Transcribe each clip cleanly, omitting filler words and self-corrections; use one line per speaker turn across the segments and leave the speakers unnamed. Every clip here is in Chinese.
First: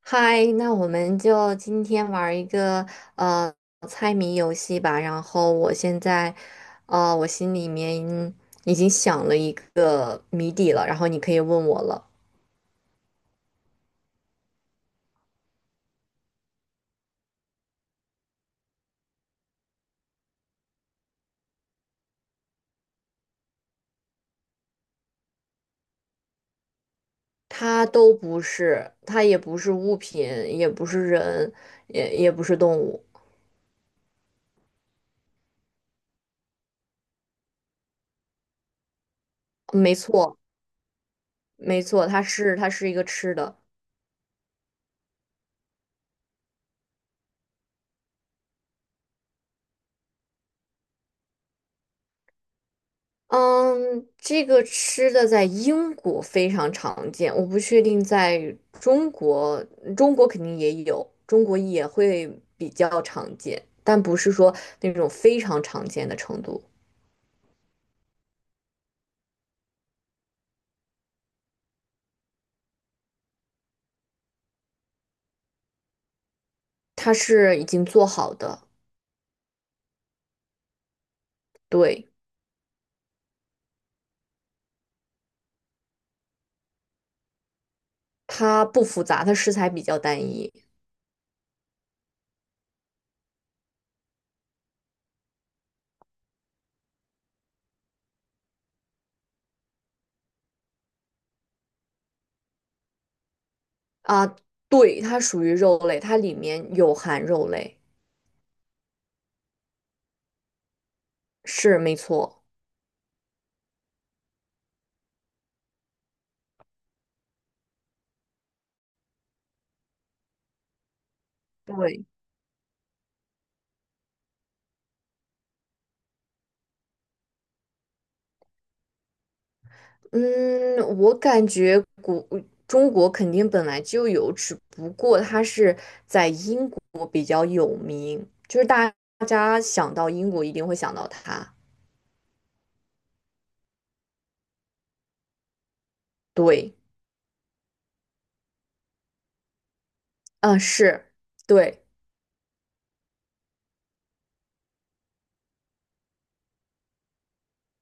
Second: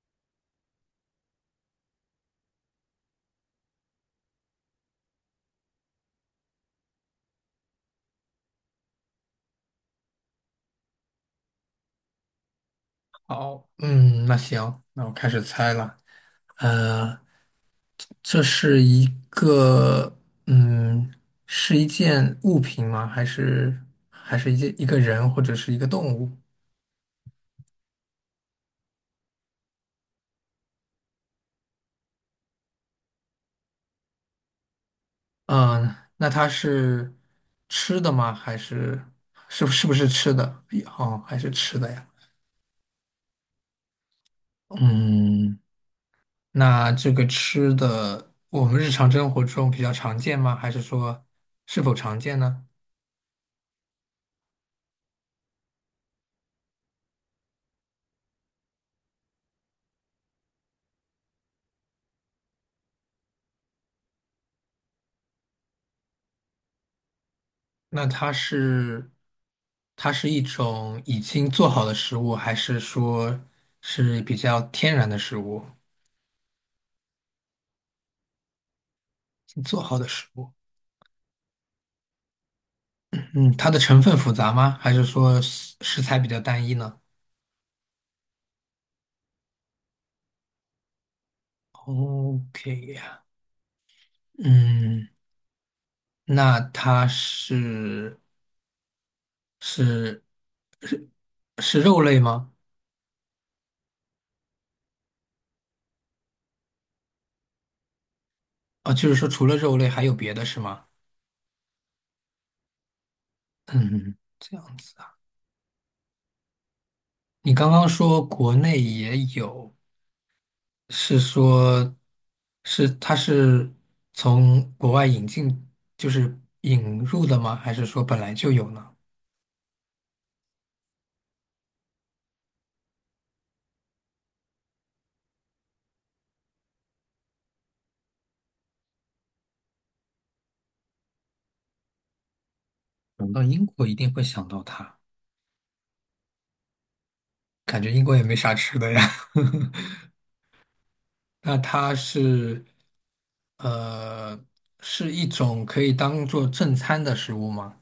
嗨，那我们就今天玩儿一个呃猜谜游戏吧。然后我现在，我心里面已经想了一个谜底了，然后你可以问我了。
好，嗯，那行，那我开始猜了。呃，这是一个，嗯，是一件物品吗？还是一个人或者是一个动物？
它都不是，它也不是物品，也不是人，也不是动物。
嗯，那它是吃的吗？还是是不是不
没
是吃
错，
的？哎哦，还是吃
没
的呀。
错，它是一个吃的。
嗯，那这个吃的，我们日常生活中比较常见吗？还是说是否常见呢？
嗯，这个吃的在英国非常常见，我不确定在中国，中国肯定也有，中国也会比较常见，但不是说那种非常常见的程度。
那它是一种已经做好的食物，还是说是比较天然的食物？
它是已经做好的，
已经做好的食物，
对，
嗯，它的成分复杂吗？还是说食材比较单一呢
它不复杂，它食材比较单一
？OK 呀，嗯，那它是是是是肉类吗？
啊，对，它属于肉类，它里面有含肉类，
啊，就是说除了肉类还有别的是吗？
是没错。
嗯，这样子啊。你刚刚说国内也有。是说，
对
是它是从国外引进，就是引入的吗？还是说本来就有呢？
嗯，我感觉中国肯定本来就有，只不过它是在英国比较有名，就是大家想到英国一定会想到它。
嗯，到英国一定会想到它，
对，
感觉英国也没啥吃的呀。
嗯，是，
那
对，
它是，呃，是一种可以当做正餐的食物吗？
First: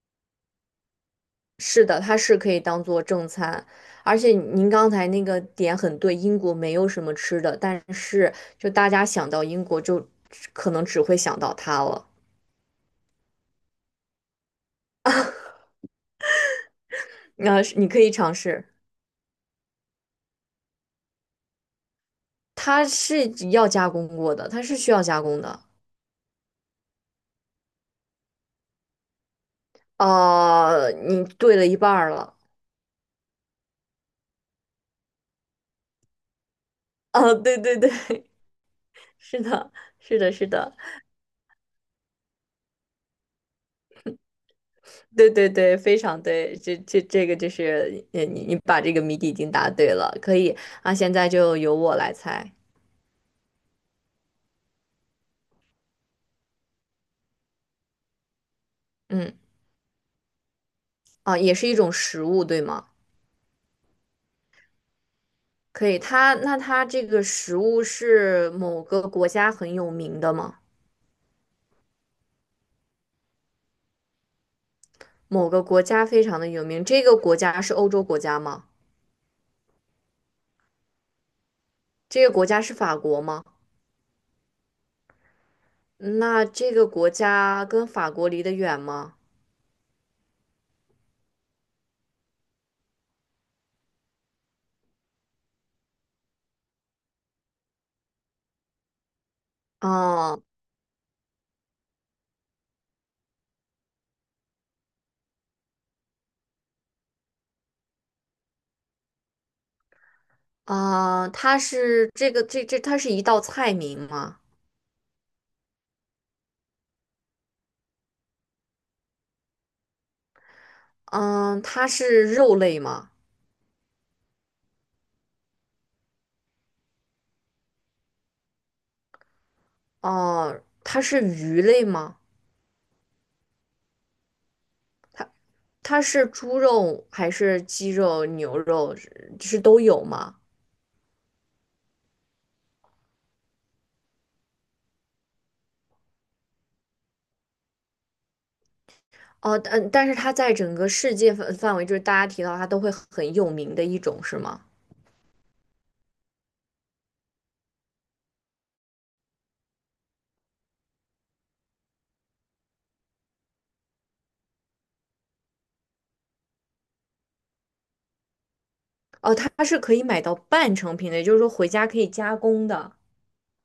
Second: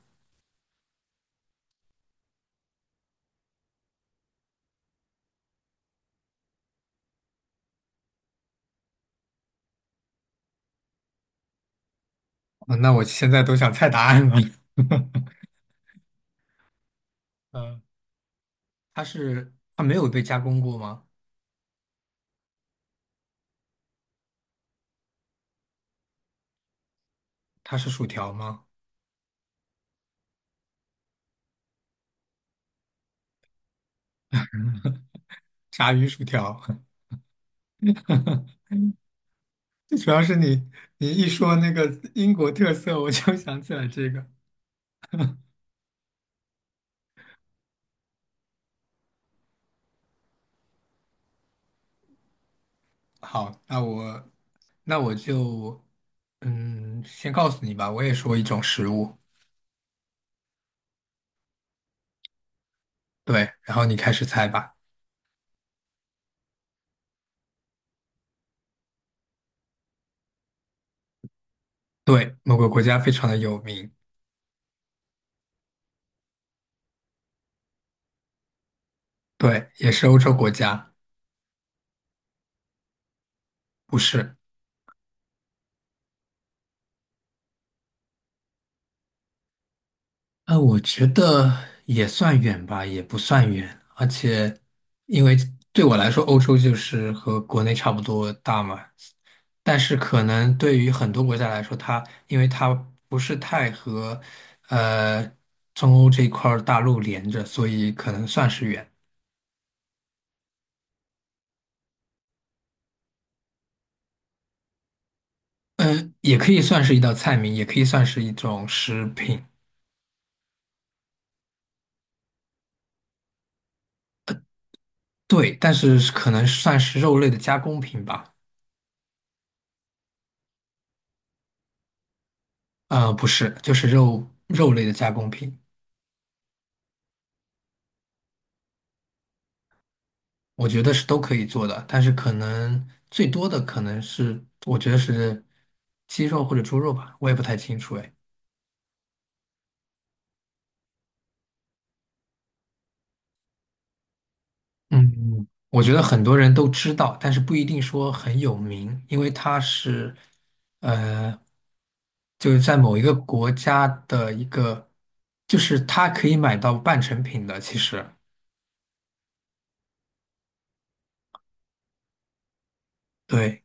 是的，它是可以当做正餐，而且您刚才那个点很对，英国没有什么吃的，但是就大家想到英国就可能只会想到它了。
啊，那我现在都想猜答案了。
那是
嗯，
你可以尝试。
它是，它没有被加工过吗？
它是要加工过的，它是需要加工的。
它是薯条吗？
啊，你对了一半儿了。
炸鱼薯条。
啊，对对对，是的，
最主
是
要
的，
是
是
你
的，
你一说那个英国特色，我就想起来这个。
对对对，非常对。这这个就是，你把这个谜底已经答对了，可以啊。现在就由我来猜。
好，那我那我就嗯，先告诉你吧，我也说一种食物，
嗯，啊，也是一种食物，对吗？
对，然后你开始猜吧。
可以。它那它这个食物是某个国家很有名的吗？
对，某个国家非常的有名，
某个国家非常的有名，这个国家是欧洲国家吗？
对，也是欧洲国家，
这个国家是法国吗？
不是。
那这个国家跟法国离得远吗？
我觉得也算远吧，也不算远，而且因为对我来说，欧洲就是和国内差不多大嘛，但是可
嗯
能对于很多国家来说，它因为它不是太呃中欧这块儿大陆连着，所以可能算是远。
啊，它是这个这这它是一道菜名吗？
嗯，也可以算是一道菜名，也可以算是一种食品，
嗯，它是肉类吗？
对，但是可能算是肉类的加工品吧。
哦，它是鱼类吗？
呃，不是，就是肉类的加工
它
品。
它是猪肉还是鸡肉、牛肉是都有吗？
我觉得是都可以做的，但是可能最多的可能是，我觉得是鸡肉或者猪肉吧，我也不太清楚哎。
哦，但但是它在整个世界范围，就是大家提到它都会很有名的一种，是吗？
嗯，我觉得很多人都知道，但是不一定说很有名，因为它是，呃，就是在某一个国家的一个，就是它可以买到半成品的，其实。
哦，它是可以买到半成品的，也就是说回家可以加工的。
对。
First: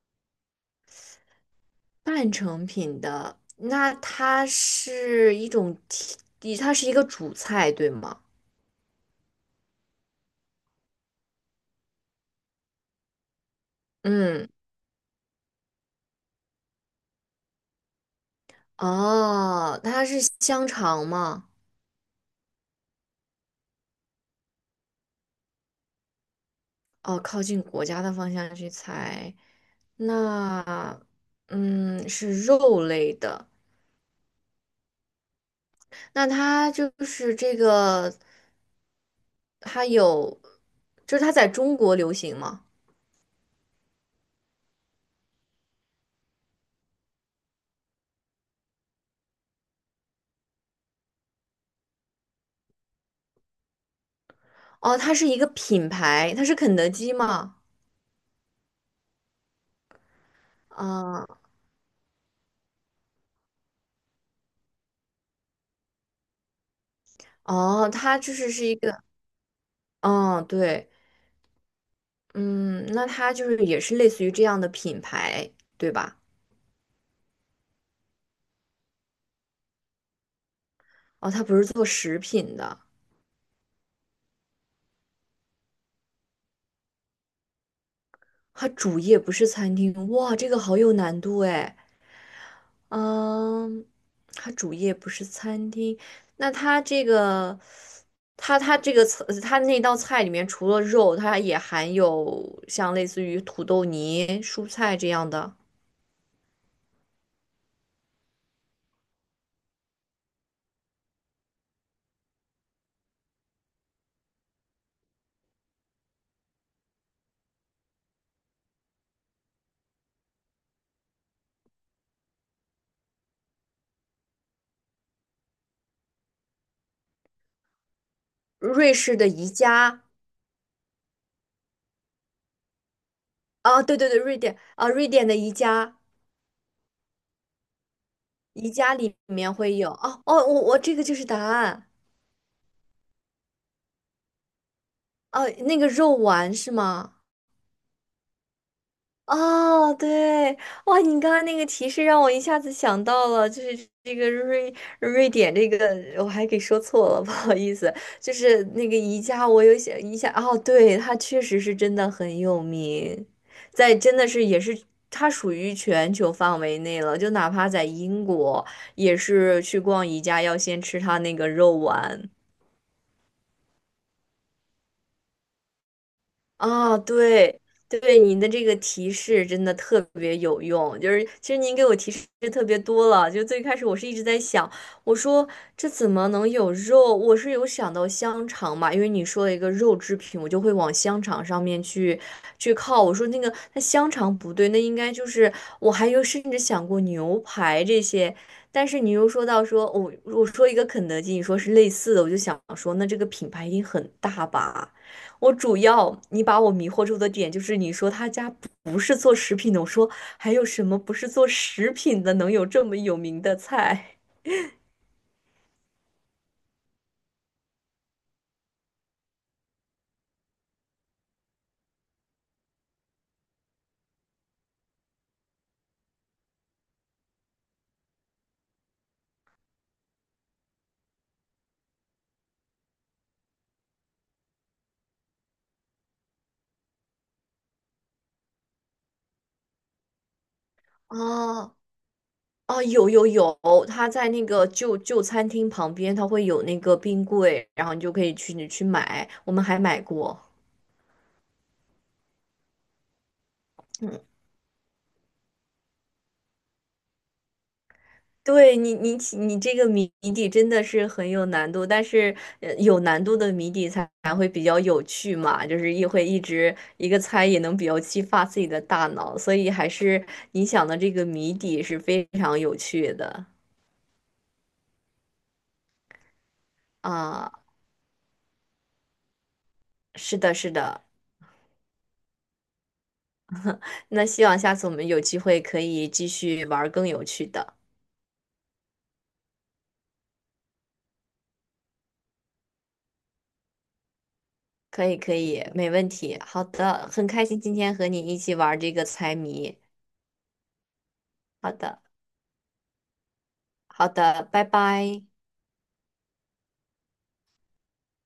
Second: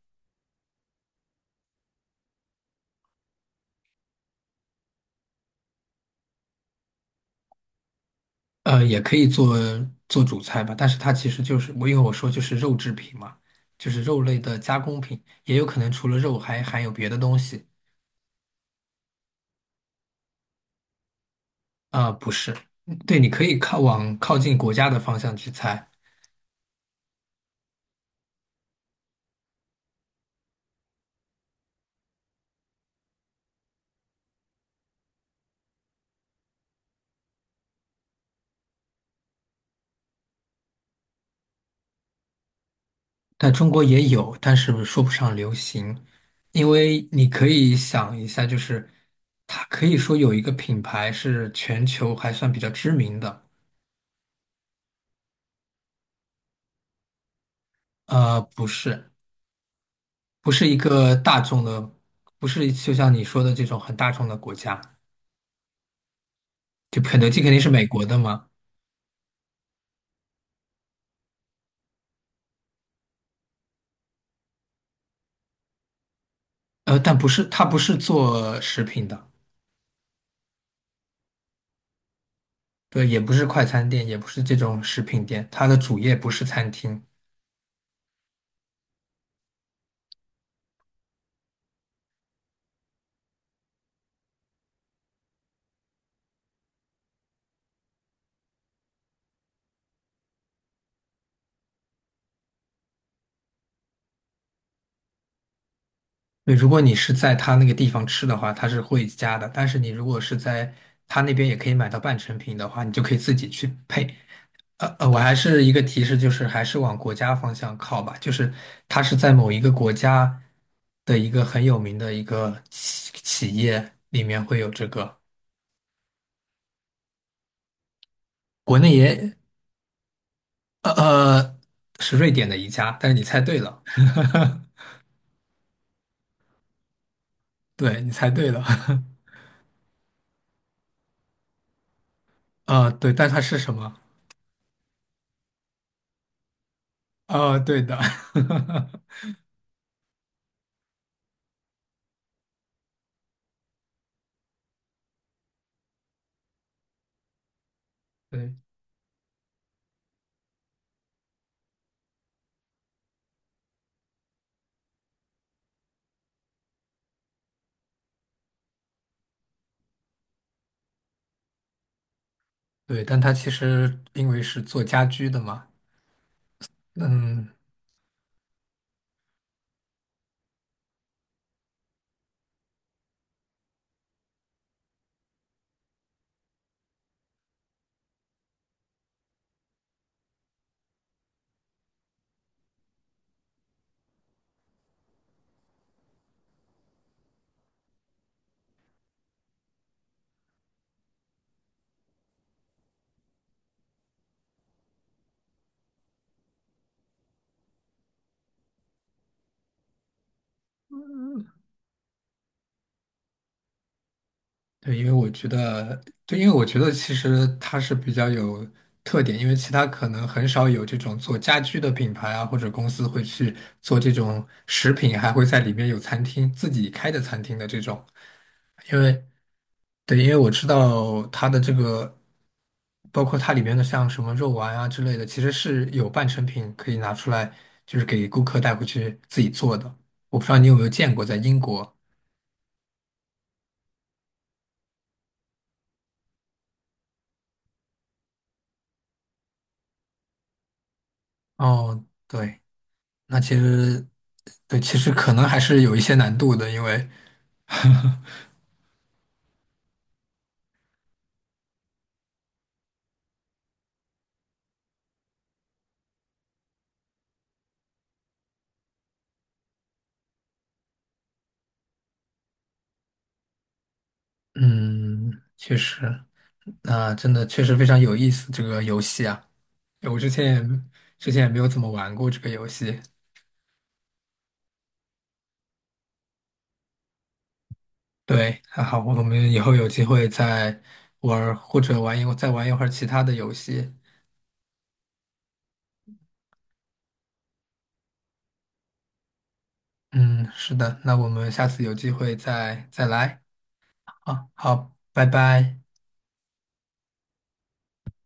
半成品的，那它是一种提，它是一个主菜，对吗？
呃，也可以做主菜吧，但是它其实就是我因为我说就是肉制品嘛，就是肉类
嗯，
的加工品，也有可能除了肉还含有别的东西。
哦，它是香肠吗？
啊，不是，嗯，对，你可以往靠近国家的方向去猜，
哦，靠近国家的方向去猜，那，嗯，是肉类的，那它就是这个，它有，就是它在中国流行吗？
但中国也有，但是说不上流行，因为你可以想一下，就是它可以说有一个品牌是全球还算比较知名的，
哦，它是一个品牌，它是肯德基吗？
呃，不是，不是一个大
啊、
众的，不是就像你说的这种很大众的国家。就肯德基肯定是美
哦，
国的
它就
嘛，
是是一个，嗯，对。嗯，那它就是也是类似于这样的品牌，对吧？
呃，但不是，它不是做食品的，
哦，它不是做食品的，
对，也不是快餐店，也不是这种食品店，它的主业不是餐厅。
它主业不是餐厅。哇，这个好有难度哎。嗯，它主业不是餐厅，那它这个，它这个菜，它那道菜里面除了肉，它也含有像类似于土豆泥、蔬菜这样的。
对，如果你是在它那个地方吃的话，它是会加的，但是你如果是在它那边也可以买到半成品的话，你就可以自己去配。我还是一个提示，就是还是往国家方向靠吧，就是它是在某一个国家的一个很有名的一个企业里面会有这个，国
瑞
内
士的
也
宜家
呃，呃是瑞典的一家，但是你猜对
啊，
了，
对对对，瑞典 啊，瑞典的宜家。
对，你猜对了，
宜家里面会有哦哦，我这个就是答案
呃，对，但它是什么？
哦，那个肉丸是吗？
呃，对的，
哦，对，哇，你刚刚那个提示让我一下子想到了，就是这个瑞典这个，我还给说错了，不好意思，就
对
是那个宜家，我有想一下哦，对，它确实是真的很有名，在真的是也是它属于全球范围内了，就哪怕在英国也是去逛宜家要先吃它那个肉丸。
对，但它其实因为是做家居的嘛，
啊，
嗯，
对对，您的这个提示真的特别有用。就是其实您给我提示特别多了，就最开始我是一直在想，我说这怎么能有肉？我是有想到香肠嘛，因为你说了一个肉制品，我就会往香肠上面去靠。我说那个那香肠不对，那应该就是我还有甚至想过牛排这些。但是你又说到说，我、我说一个肯德基，你说是类似的，我就想说，那这个品牌一定很大吧？我主要你把我迷惑住的点就是你说他家不是做食品的，我说还有什么不是做食品的能有这么有名的菜？
对，因为我觉得，对，因为我觉得其实它是比较有特点，因为其他可能很少有这种做家居的品牌啊，或者公司会去做这种食品，还会在里面有餐厅，自己开的餐厅的这种。因为，对，因为我知道它的这个，包括它里面的像什么肉丸啊之类的，其实是有半成品可以拿出来，就是给顾客带回去自己做的。我不知道你有没有见过在英
哦，
国？
哦，有有有，他在那个旧餐厅旁边，他会有那个冰柜，然后你就可以去你去买，我们还买过。
哦，对。那其实，对，其实可能还是有一些难度的，因为，
对你，你这个谜底真的是很有难度，但是有难度的谜底才会比较有趣嘛，就是一会一直一个猜也能比较激发自己的大脑，所以还是你想的这个谜底是非常有趣的
嗯，确实，那真的
啊，
确实非常有意思这个游戏啊，我之
是
前
的，
也
是的，
没有怎么玩过这个游戏。
那希望下次我们有机会可以继续玩儿更有趣的，
对，还好，我们以后有机会再玩儿或者再玩一会儿其他的游戏。
可以可以，没问题，好的，很开心今天和你一起玩儿这个猜谜，
嗯，是的，那我们下
好
次有
的
机会再来。
好的，
啊，
拜
好，
拜。
拜拜。